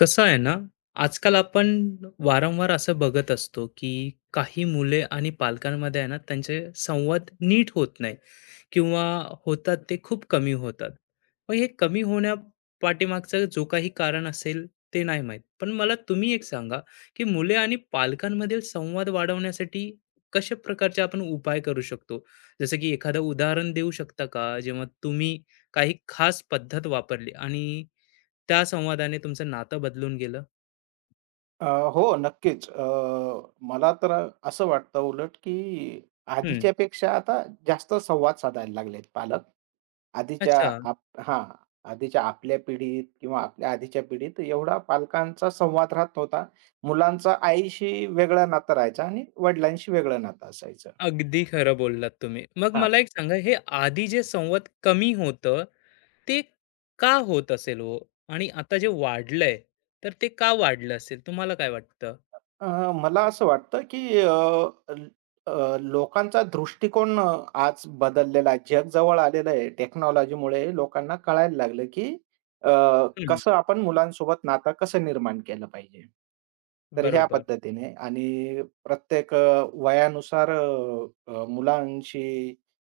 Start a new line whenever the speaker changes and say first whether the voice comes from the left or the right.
left: कसं आहे ना, आजकाल आपण वारंवार असं बघत असतो, की काही मुले आणि पालकांमध्ये आहे ना, त्यांचे संवाद नीट होत नाही किंवा होतात ते खूप कमी होतात. मग हे कमी होण्या पाठीमागचं जो काही कारण असेल, ते नाही माहीत. पण मला तुम्ही एक सांगा, की मुले आणि पालकांमधील संवाद वाढवण्यासाठी कशा प्रकारचे आपण उपाय करू शकतो? जसं की एखादं उदाहरण देऊ शकता का? जेव्हा तुम्ही काही खास पद्धत वापरली आणि त्या संवादाने तुमचं नातं बदलून गेलं?
right: अ, हो, नक्कीच. मला तर असं वाटतं उलट, की
left: हं.
right: आधीच्या पेक्षा आता जास्त संवाद साधायला लागलेत पालक. आधीच्या
left: अच्छा.
right: आप हां, आधीच्या आपल्या पिढीत किंवा आपल्या आधीच्या पिढीत एवढा पालकांचा संवाद राहत नव्हता. मुलांचा आईशी वेगळं नातं राहायचं आणि वडिलांशी वेगळं नातं असायचं.
left: अगदी खरं बोललात तुम्ही. मग मला एक सांगा हे आधी जे संवाद कमी होतं, ते का होत असेल हो? आणि आता जे वाढलंय, तर ते का वाढलं असेल? तुम्हाला काय वाटतं?
right: मला असं वाटतं, की ल लोकांचा दृष्टिकोन आज बदललेला आहे. जग जवळ आलेलं आहे. टेक्नॉलॉजीमुळे लोकांना कळायला लागलं, की अ,
left: हं,
right: कसं आपण मुलांसोबत नातं कसं निर्माण केलं पाहिजे. तर ह्या
left: बरोबर.
right: पद्धतीने आणि प्रत्येक वयानुसार अ, अ, मुलांशी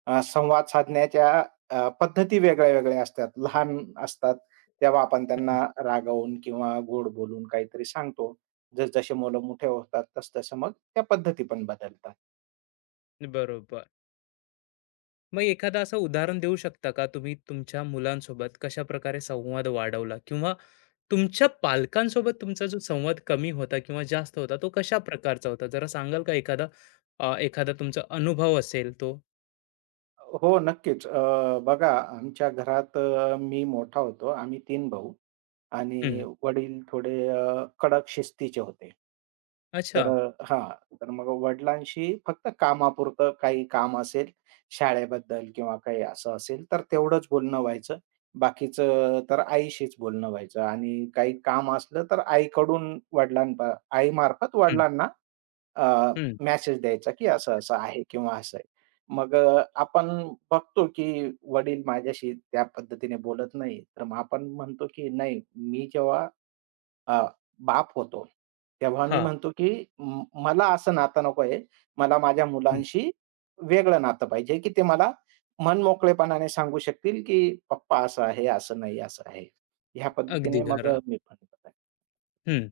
right: संवाद साधण्याच्या पद्धती वेगळ्या-वेगळ्या असतात. लहान असतात, तेव्हा आपण
left: हं,
right: त्यांना रागावून किंवा गोड बोलून काहीतरी सांगतो. जसजसे मुलं मोठे होतात, तसतसं मग त्या पद्धती पण बदलतात.
left: बरोबर. मग एखादं असं उदाहरण देऊ शकता का तुम्ही तुमच्या मुलांसोबत कशाप्रकारे संवाद वाढवला? किंवा तुमच्या पालकांसोबत तुमचा जो संवाद कमी होता किंवा जास्त होता, तो कशा प्रकारचा होता? जरा सांगाल का एखादा तुमचा अनुभव असेल तो?
right: हो, नक्कीच. बघा आमच्या घरात मी मोठा होतो. आम्ही तीन भाऊ आणि
left: हं.
right: वडील थोडे कडक शिस्तीचे होते.
left: अच्छा.
right: तर मग वडिलांशी फक्त कामापुरतं काही काम असेल, शाळेबद्दल किंवा काही असं असेल, तर तेवढंच बोलणं व्हायचं. बाकीचं तर आईशीच बोलणं व्हायचं आणि काही काम असलं तर आईकडून वडिलांपा आईमार्फत
left: हं,
right: वडिलांना अ,
left: हं.
right: मेसेज द्यायचा, की असं-असं आहे किंवा असं आहे. मग आपण बघतो, की वडील माझ्याशी त्या पद्धतीने बोलत नाही. तर मग आपण म्हणतो, की नाही मी जेव्हा अ, बाप होतो, तेव्हा मी
left: हां.
right: म्हणतो, की मला असं नातं नको आहे. मला माझ्या
left: हं.
right: मुलांशी वेगळं नातं पाहिजे, की ते मला मनमोकळेपणाने सांगू शकतील, की "पप्पा असं आहे, असं नाही, असं आहे." ह्या
left: अगदी
right: पद्धतीने मग
left: खरं.
right: मी पण करतो.
left: हं.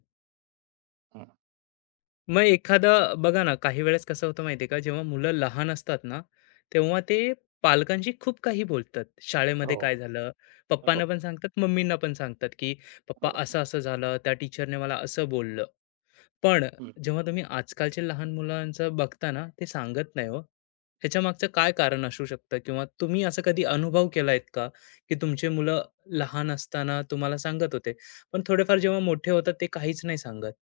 right: हं.
left: मग एखादा बघा ना, काही वेळेस कसं होतं माहिती आहे का, जेव्हा मुलं लहान असतात ना, तेव्हा ते पालकांशी खूप काही बोलतात. शाळेमध्ये
right: हो,
left: काय झालं?
right: हो,
left: पप्पांना पण
right: हो.
left: सांगतात, मम्मींना पण सांगतात, की "पप्पा असं-असं झालं, त्या टीचरने मला असं बोललं." पण जेव्हा तुम्ही आजकालच्या लहान मुलांचं बघता ना, ते सांगत नाही हो. ह्याच्यामागचं काय कारण असू शकतं किंवा तुम्ही असा कधी अनुभव केलायत का, की तुमची मुलं लहान असताना तुम्हाला सांगत होते, पण थोडेफार जेव्हा मोठे होतात ते काहीच नाही सांगत?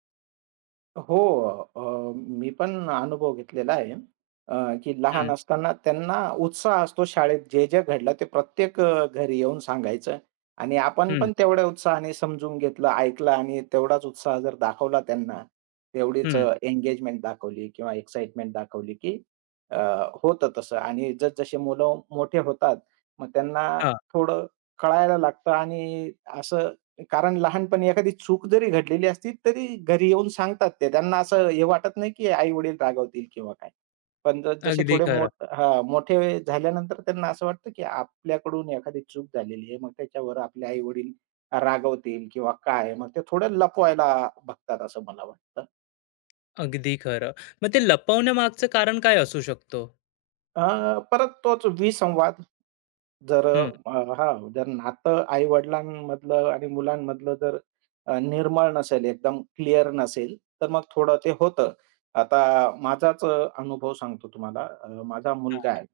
right: हो. अ, मी पण अनुभव घेतलेला आहे. अ, की लहान
left: हं,
right: असताना त्यांना उत्साह असतो शाळेत जे घडलं ते प्रत्येक घरी येऊन सांगायचं आणि आपण
left: हं,
right: पण तेवढ्या उत्साहाने समजून घेतलं, ऐकलं आणि तेवढाच उत्साह जर दाखवला त्यांना, तेवढीच
left: हं.
right: एंगेजमेंट दाखवली किंवा एक्साईटमेंट दाखवली, की अ, होतं तसं आणि जसजसे मुलं मोठे होतात, मग त्यांना
left: हां,
right: थोडं कळायला लागतं आणि असं कारण लहानपणी एखादी चूक जरी घडलेली असती, तरी घरी येऊन सांगतात ते. त्यांना असं हे वाटत नाही, की आई-वडील रागावतील किंवा काय. पण जसे
left: अगदी
right: थोडे
left: खरं,
right: मोठे झाल्यानंतर त्यांना असं वाटतं, की आपल्याकडून एखादी चूक झालेली आहे. मग त्याच्यावर आपले आई-वडील रागवतील किंवा काय, मग ते थोडं लपवायला बघतात असं मला वाटतं.
left: अगदी खरं. मग ते लपवण्यामागचं कारण काय असू शकतो?
right: अ, परत तोच विसंवाद. जर
left: हं,
right: अ, जर नातं आई-वडिलांमधलं आणि मुलांमधलं जर निर्मळ नसेल, एकदम क्लिअर नसेल, तर मग थोडं ते होतं. आता माझाच अनुभव सांगतो तुम्हाला. माझा
left: हां,
right: मुलगा आहे.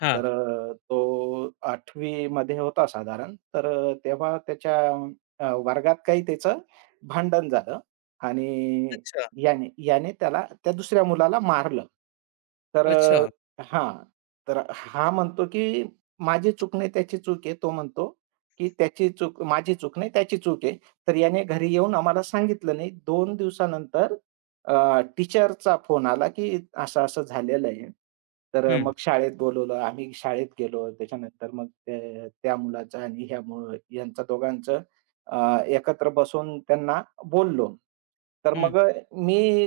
left: हां.
right: तर तो आठवी मध्ये होता साधारण. तर तेव्हा त्याच्या वर्गात काही त्याचं भांडण झालं आणि
left: अच्छा,
right: याने याने त्याला त्या दुसऱ्या मुलाला मारलं. तर
left: अच्छा.
right: हां. तर हा म्हणतो, की माझी चूक नाही त्याची चूक आहे. तो म्हणतो, की त्याची चूक माझी चूक नाही त्याची चूक आहे. तर याने घरी येऊन आम्हाला सांगितलं नाही. 2 दिवसानंतर टीचरचा फोन आला, की असं-असं झालेलं आहे. तर
left: हं,
right: मग शाळेत बोलवलं. आम्ही शाळेत गेलो. त्याच्यानंतर मग ते त्या मुलाचं आणि ह्या यांचं दोघांचं अ, एकत्र बसून त्यांना बोललो. तर
left: हं.
right: मग मी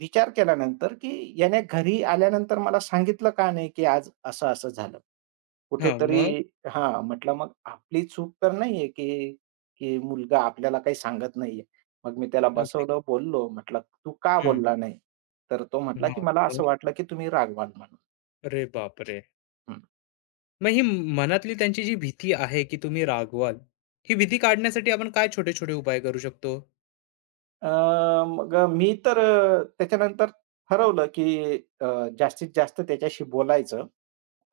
right: विचार केल्यानंतर, की याने घरी आल्यानंतर मला सांगितलं का नाही, की आज असं-असं झालं.
left: हां,
right: कुठेतरी
left: मग?
right: म्हटलं मग आपली चूक तर नाहीये, की की मुलगा आपल्याला काही सांगत नाहीये. मग मी त्याला
left: अगदी.
right: बसवलं, बोललो. म्हटलं, "तू का
left: हं,
right: बोलला नाही?" तर तो
left: हां,
right: म्हटला, की "मला
left: मग?
right: असं वाटलं, की तुम्ही रागवाल म्हणून."
left: अरे बापरे! मग ही मनातली त्यांची जी भीती आहे, की तुम्ही रागवाल, ही भीती काढण्यासाठी आपण काय छोटे-छोटे उपाय करू शकतो?
right: अ, मग मी तर त्याच्यानंतर ठरवलं, की अ, जास्तीत जास्त त्याच्याशी बोलायचं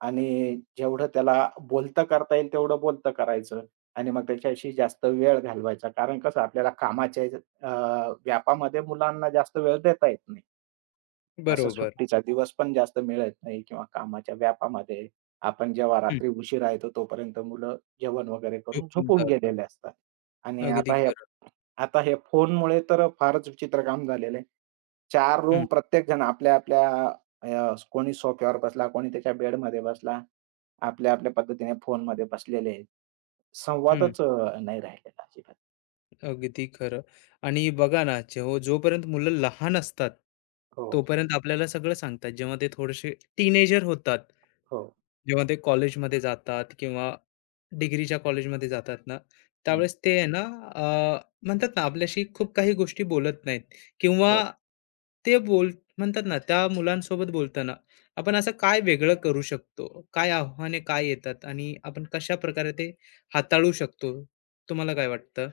right: आणि जेवढं त्याला बोलतं करता येईल तेवढं बोलतं करायचं आणि मग त्याच्याशी जास्त वेळ घालवायचा. कारण कसं आपल्याला कामाच्या व्यापामध्ये मुलांना जास्त वेळ देता येत नाही. असं
left: बरोबर.
right: सुट्टीचा दिवस पण जास्त मिळत नाही किंवा कामाच्या व्यापामध्ये आपण जेव्हा
left: हं.
right: रात्री उशिरा येतो तोपर्यंत मुलं जेवण वगैरे करून
left: झोपून
right: झोपून
left: जातात.
right: गेलेले असतात आणि
left: अगदी
right: आता हे
left: खरं.
right: आता हे फोनमुळे तर फारच विचित्र काम झालेलं आहे. चार
left: हं,
right: रूम प्रत्येकजण आपल्या-आपल्या अ, कोणी सोफ्यावर बसला, कोणी त्याच्या बेडमध्ये बसला. आपल्या-आपल्या पद्धतीने फोनमध्ये बसलेले आहेत.
left: हं.
right: संवादच नाही राहिलेला अजिबात.
left: अगदी खरं. आणि बघा ना, जेव्हा जोपर्यंत मुलं लहान असतात,
right: हो,
left: तोपर्यंत आपल्याला सगळं सांगतात. जेव्हा ते थोडेसे टीनेजर होतात,
right: हो.
left: जेव्हा ते कॉलेजमध्ये जातात किंवा डिग्रीच्या कॉलेजमध्ये जातात ना,
right: हं,
left: त्यावेळेस ते आहे ना, अ, म्हणतात ना, आपल्याशी खूप काही गोष्टी बोलत नाहीत किंवा
right: हो.
left: ते बोल म्हणतात ना, त्या मुलांसोबत बोलताना आपण असं काय वेगळं करू शकतो? काय आव्हाने काय येतात आणि आपण कशाप्रकारे ते हाताळू शकतो? तुम्हाला काय वाटतं?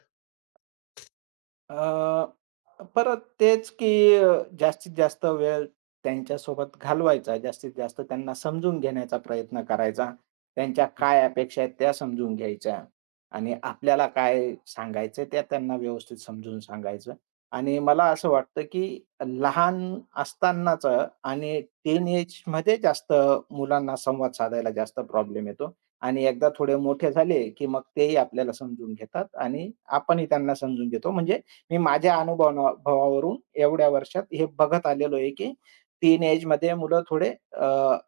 right: अ, परत तेच की जास्तीत जास्त वेळ त्यांच्यासोबत घालवायचा, जास्तीत जास्त त्यांना समजून घेण्याचा प्रयत्न करायचा. त्यांच्या काय अपेक्षा आहेत त्या समजून घ्यायच्या आणि आपल्याला काय सांगायचं त्या त्यांना व्यवस्थित समजून सांगायचं आणि मला असं वाटतं की लहान असतानाचं आणि टीन एजमध्ये जास्त मुलांना संवाद साधायला जास्त प्रॉब्लेम येतो आणि एकदा थोडे मोठे झाले की मग तेही आपल्याला समजून घेतात आणि आपणही त्यांना समजून घेतो. म्हणजे मी माझ्या अनुभवाना भावावरून एवढ्या वर्षात हे बघत आलेलो आहे, की टीन एजमध्ये मुलं थोडे अ,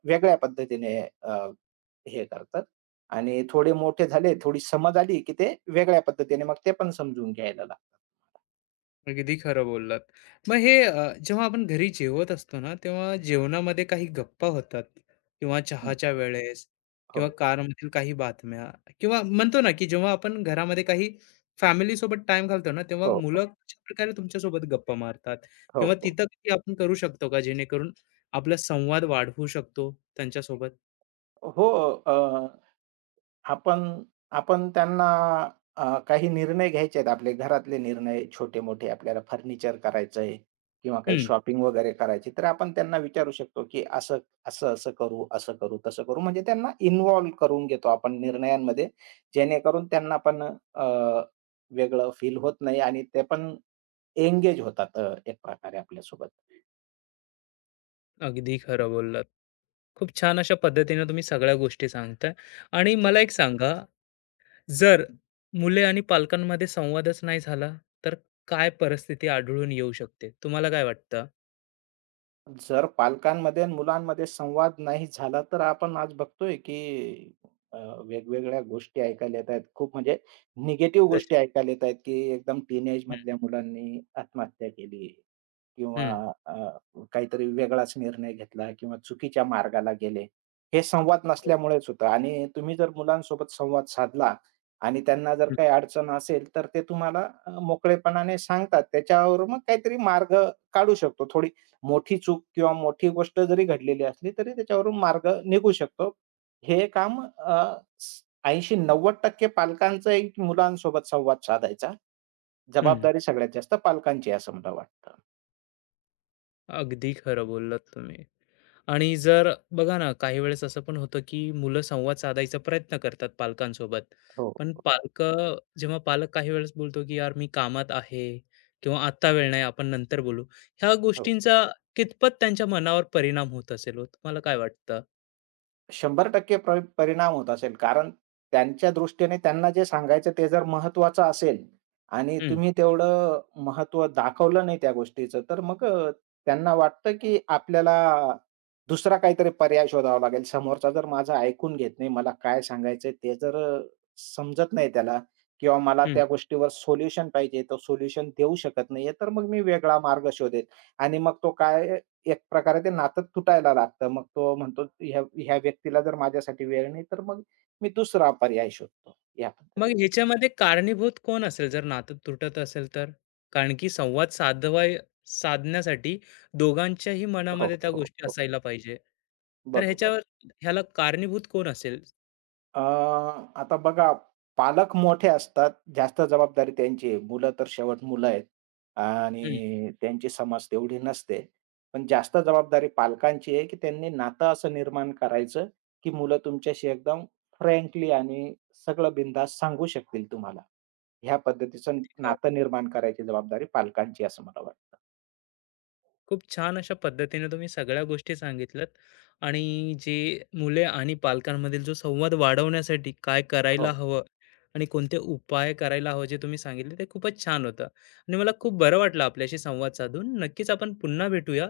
right: वेगळ्या पद्धतीने अ, हे करतात आणि थोडे मोठे झाले, थोडी समज आली, की ते वेगळ्या पद्धतीने मग ते पण समजून घ्यायला लागतात.
left: अगदी खरं बोललात. मग जेव्हा आपण घरी जेवत असतो ना, तेव्हा जेवणामध्ये काही गप्पा होतात किंवा
right: हं.
left: चहाच्या वेळेस किंवा
right: हो,
left: कारमधील काही बातम्या किंवा म्हणतो ना, की जेव्हा आपण घरामध्ये काही फॅमिलीसोबत टाईम घालतो ना, तेव्हा
right: हो, हो,
left: मुलं कशाप्रकारे तुमच्यासोबत गप्पा मारतात
right: हो,
left: किंवा
right: हो.
left: तिथं काही आपण करू शकतो का, जेणेकरून आपला संवाद वाढवू शकतो त्यांच्यासोबत?
right: हो, आपण आपण त्यांना काही निर्णय घ्यायचे आहेत आपले घरातले निर्णय छोटे-मोठे आपल्याला फर्निचर करायचंय किंवा काही
left: हं,
right: शॉपिंग वगैरे करायची, तर आपण त्यांना विचारू शकतो, की असं, असं-असं करू, असं करू, तसं करू. म्हणजे त्यांना इन्व्हॉल्व करून घेतो आपण निर्णयांमध्ये, जेणेकरून त्यांना पण अ, वेगळं फील होत नाही आणि ते पण एंगेज होतात एक प्रकारे आपल्यासोबत.
left: अगदी खरं बोललात. खूप छान अशा पद्धतीने तुम्ही सगळ्या गोष्टी सांगताय आणि मला एक सांगा जर मुले आणि पालकांमध्ये संवादच नाही झाला, तर काय परिस्थिती आढळून येऊ शकते? तुम्हाला काय वाटतं?
right: जर पालकांमध्ये आणि मुलांमध्ये संवाद नाही झाला, तर आपण आज बघतोय की अ, वेगवेगळ्या गोष्टी ऐकायला येत आहेत. खूप म्हणजे निगेटिव्ह
left: जसे
right: गोष्टी ऐकायला येत आहेत, की एकदम
left: हं,
right: टीनेजमधल्या मुलांनी आत्महत्या केली किंवा
left: हं,
right: अ, काहीतरी वेगळाच निर्णय घेतला किंवा चुकीच्या मार्गाला गेले. हे संवाद
left: हो,
right: नसल्यामुळेच होतं आणि तुम्ही जर मुलांसोबत संवाद साधला आणि त्यांना जर
left: हं,
right: काही अडचण असेल, तर ते तुम्हाला मोकळेपणाने सांगतात. त्याच्यावर मग काहीतरी मार्ग काढू शकतो. थोडी मोठी चूक किंवा मोठी गोष्ट जरी घडलेली असली, तरी त्याच्यावरून मार्ग निघू शकतो. हे काम 80-90% पालकांचं एक मुलांसोबत संवाद साधायचा. जबाबदारी सगळ्यात जास्त पालकांची आहे असं मला वाटतं.
left: अगदी खरं बोललात तुम्ही. आणि जर बघा ना, काही वेळेस असं पण होतं, की मुलं संवाद साधायचा प्रयत्न करतात पालकांसोबत.
right: हो,
left: पण
right: हो,
left: पालक काही वेळेस बोलतो, की "यार, मी कामात आहे" किंवा "आत्ता वेळ नाही, आपण नंतर बोलू." ह्या
right: हो.
left: गोष्टींचा कितपत त्यांच्या मनावर परिणाम होत असेल हो? तुम्हाला काय वाटतं?
right: 100% परिणाम होत असेल. कारण त्यांच्या दृष्टीने त्यांना जे सांगायचं ते जर महत्त्वाचं असेल आणि
left: हं,
right: तुम्ही तेवढं महत्त्व दाखवलं नाही त्या गोष्टीचं, तर मग त्यांना वाटतं, की आपल्याला दुसरा काहीतरी पर्याय शोधावा लागेल. समोरचा जर माझं ऐकून घेत नाही, मला काय सांगायचंय ते जर समजत नाही त्याला किंवा मला त्या गोष्टीवर सोल्युशन पाहिजे, तो सोल्युशन देऊ शकत नाहीये, तर मग मी वेगळा मार्ग शोधेल आणि मग तो काय एक प्रकारे ते नातं तुटायला लागतं. मग तो म्हणतो, "ह्या ह्या व्यक्तीला जर माझ्यासाठी वेळ नाही, तर मग मी दुसरा पर्याय शोधतो." या
left: मग
right: पद्धतीने.
left: ह्याच्यामध्ये कारणीभूत कोण असेल जर नातं तुटत असेल तर? कारण की संवाद साधवाय साधण्यासाठी दोघांच्याही
right: हो,
left: मनामध्ये त्या
right: हो,
left: गोष्टी
right: हो.
left: असायला पाहिजे. तर
right: बरोबर.
left: ह्याला कारणीभूत कोण असेल?
right: आता बघा पालक मोठे असतात, जास्त जबाबदारी त्यांची आहे. मुलं तर शेवट मुलं आहेत
left: हं,
right: आणि त्यांची समज तेवढी नसते. पण जास्त जबाबदारी पालकांची आहे, की त्यांनी नातं असं निर्माण करायचं, की मुलं तुमच्याशी एकदम फ्रँकली आणि सगळं बिनधास्त सांगू शकतील तुम्हाला. ह्या पद्धतीचं
left: खरं.
right: नातं निर्माण करायची जबाबदारी पालकांची आहे असं मला वाटतं.
left: खूप छान अशा पद्धतीने तुम्ही सगळ्या गोष्टी सांगितल्यात आणि जे मुले आणि पालकांमधील जो संवाद वाढवण्यासाठी काय करायला
right: हो.
left: हवं आणि कोणते उपाय करायला हवं जे तुम्ही सांगितले ते खूपच छान होतं आणि मला खूप बरं वाटलं आपल्याशी संवाद साधून. नक्कीच आपण पुन्हा भेटूया.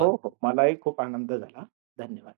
right: हो, हो. मलाही खूप आनंद झाला. धन्यवाद.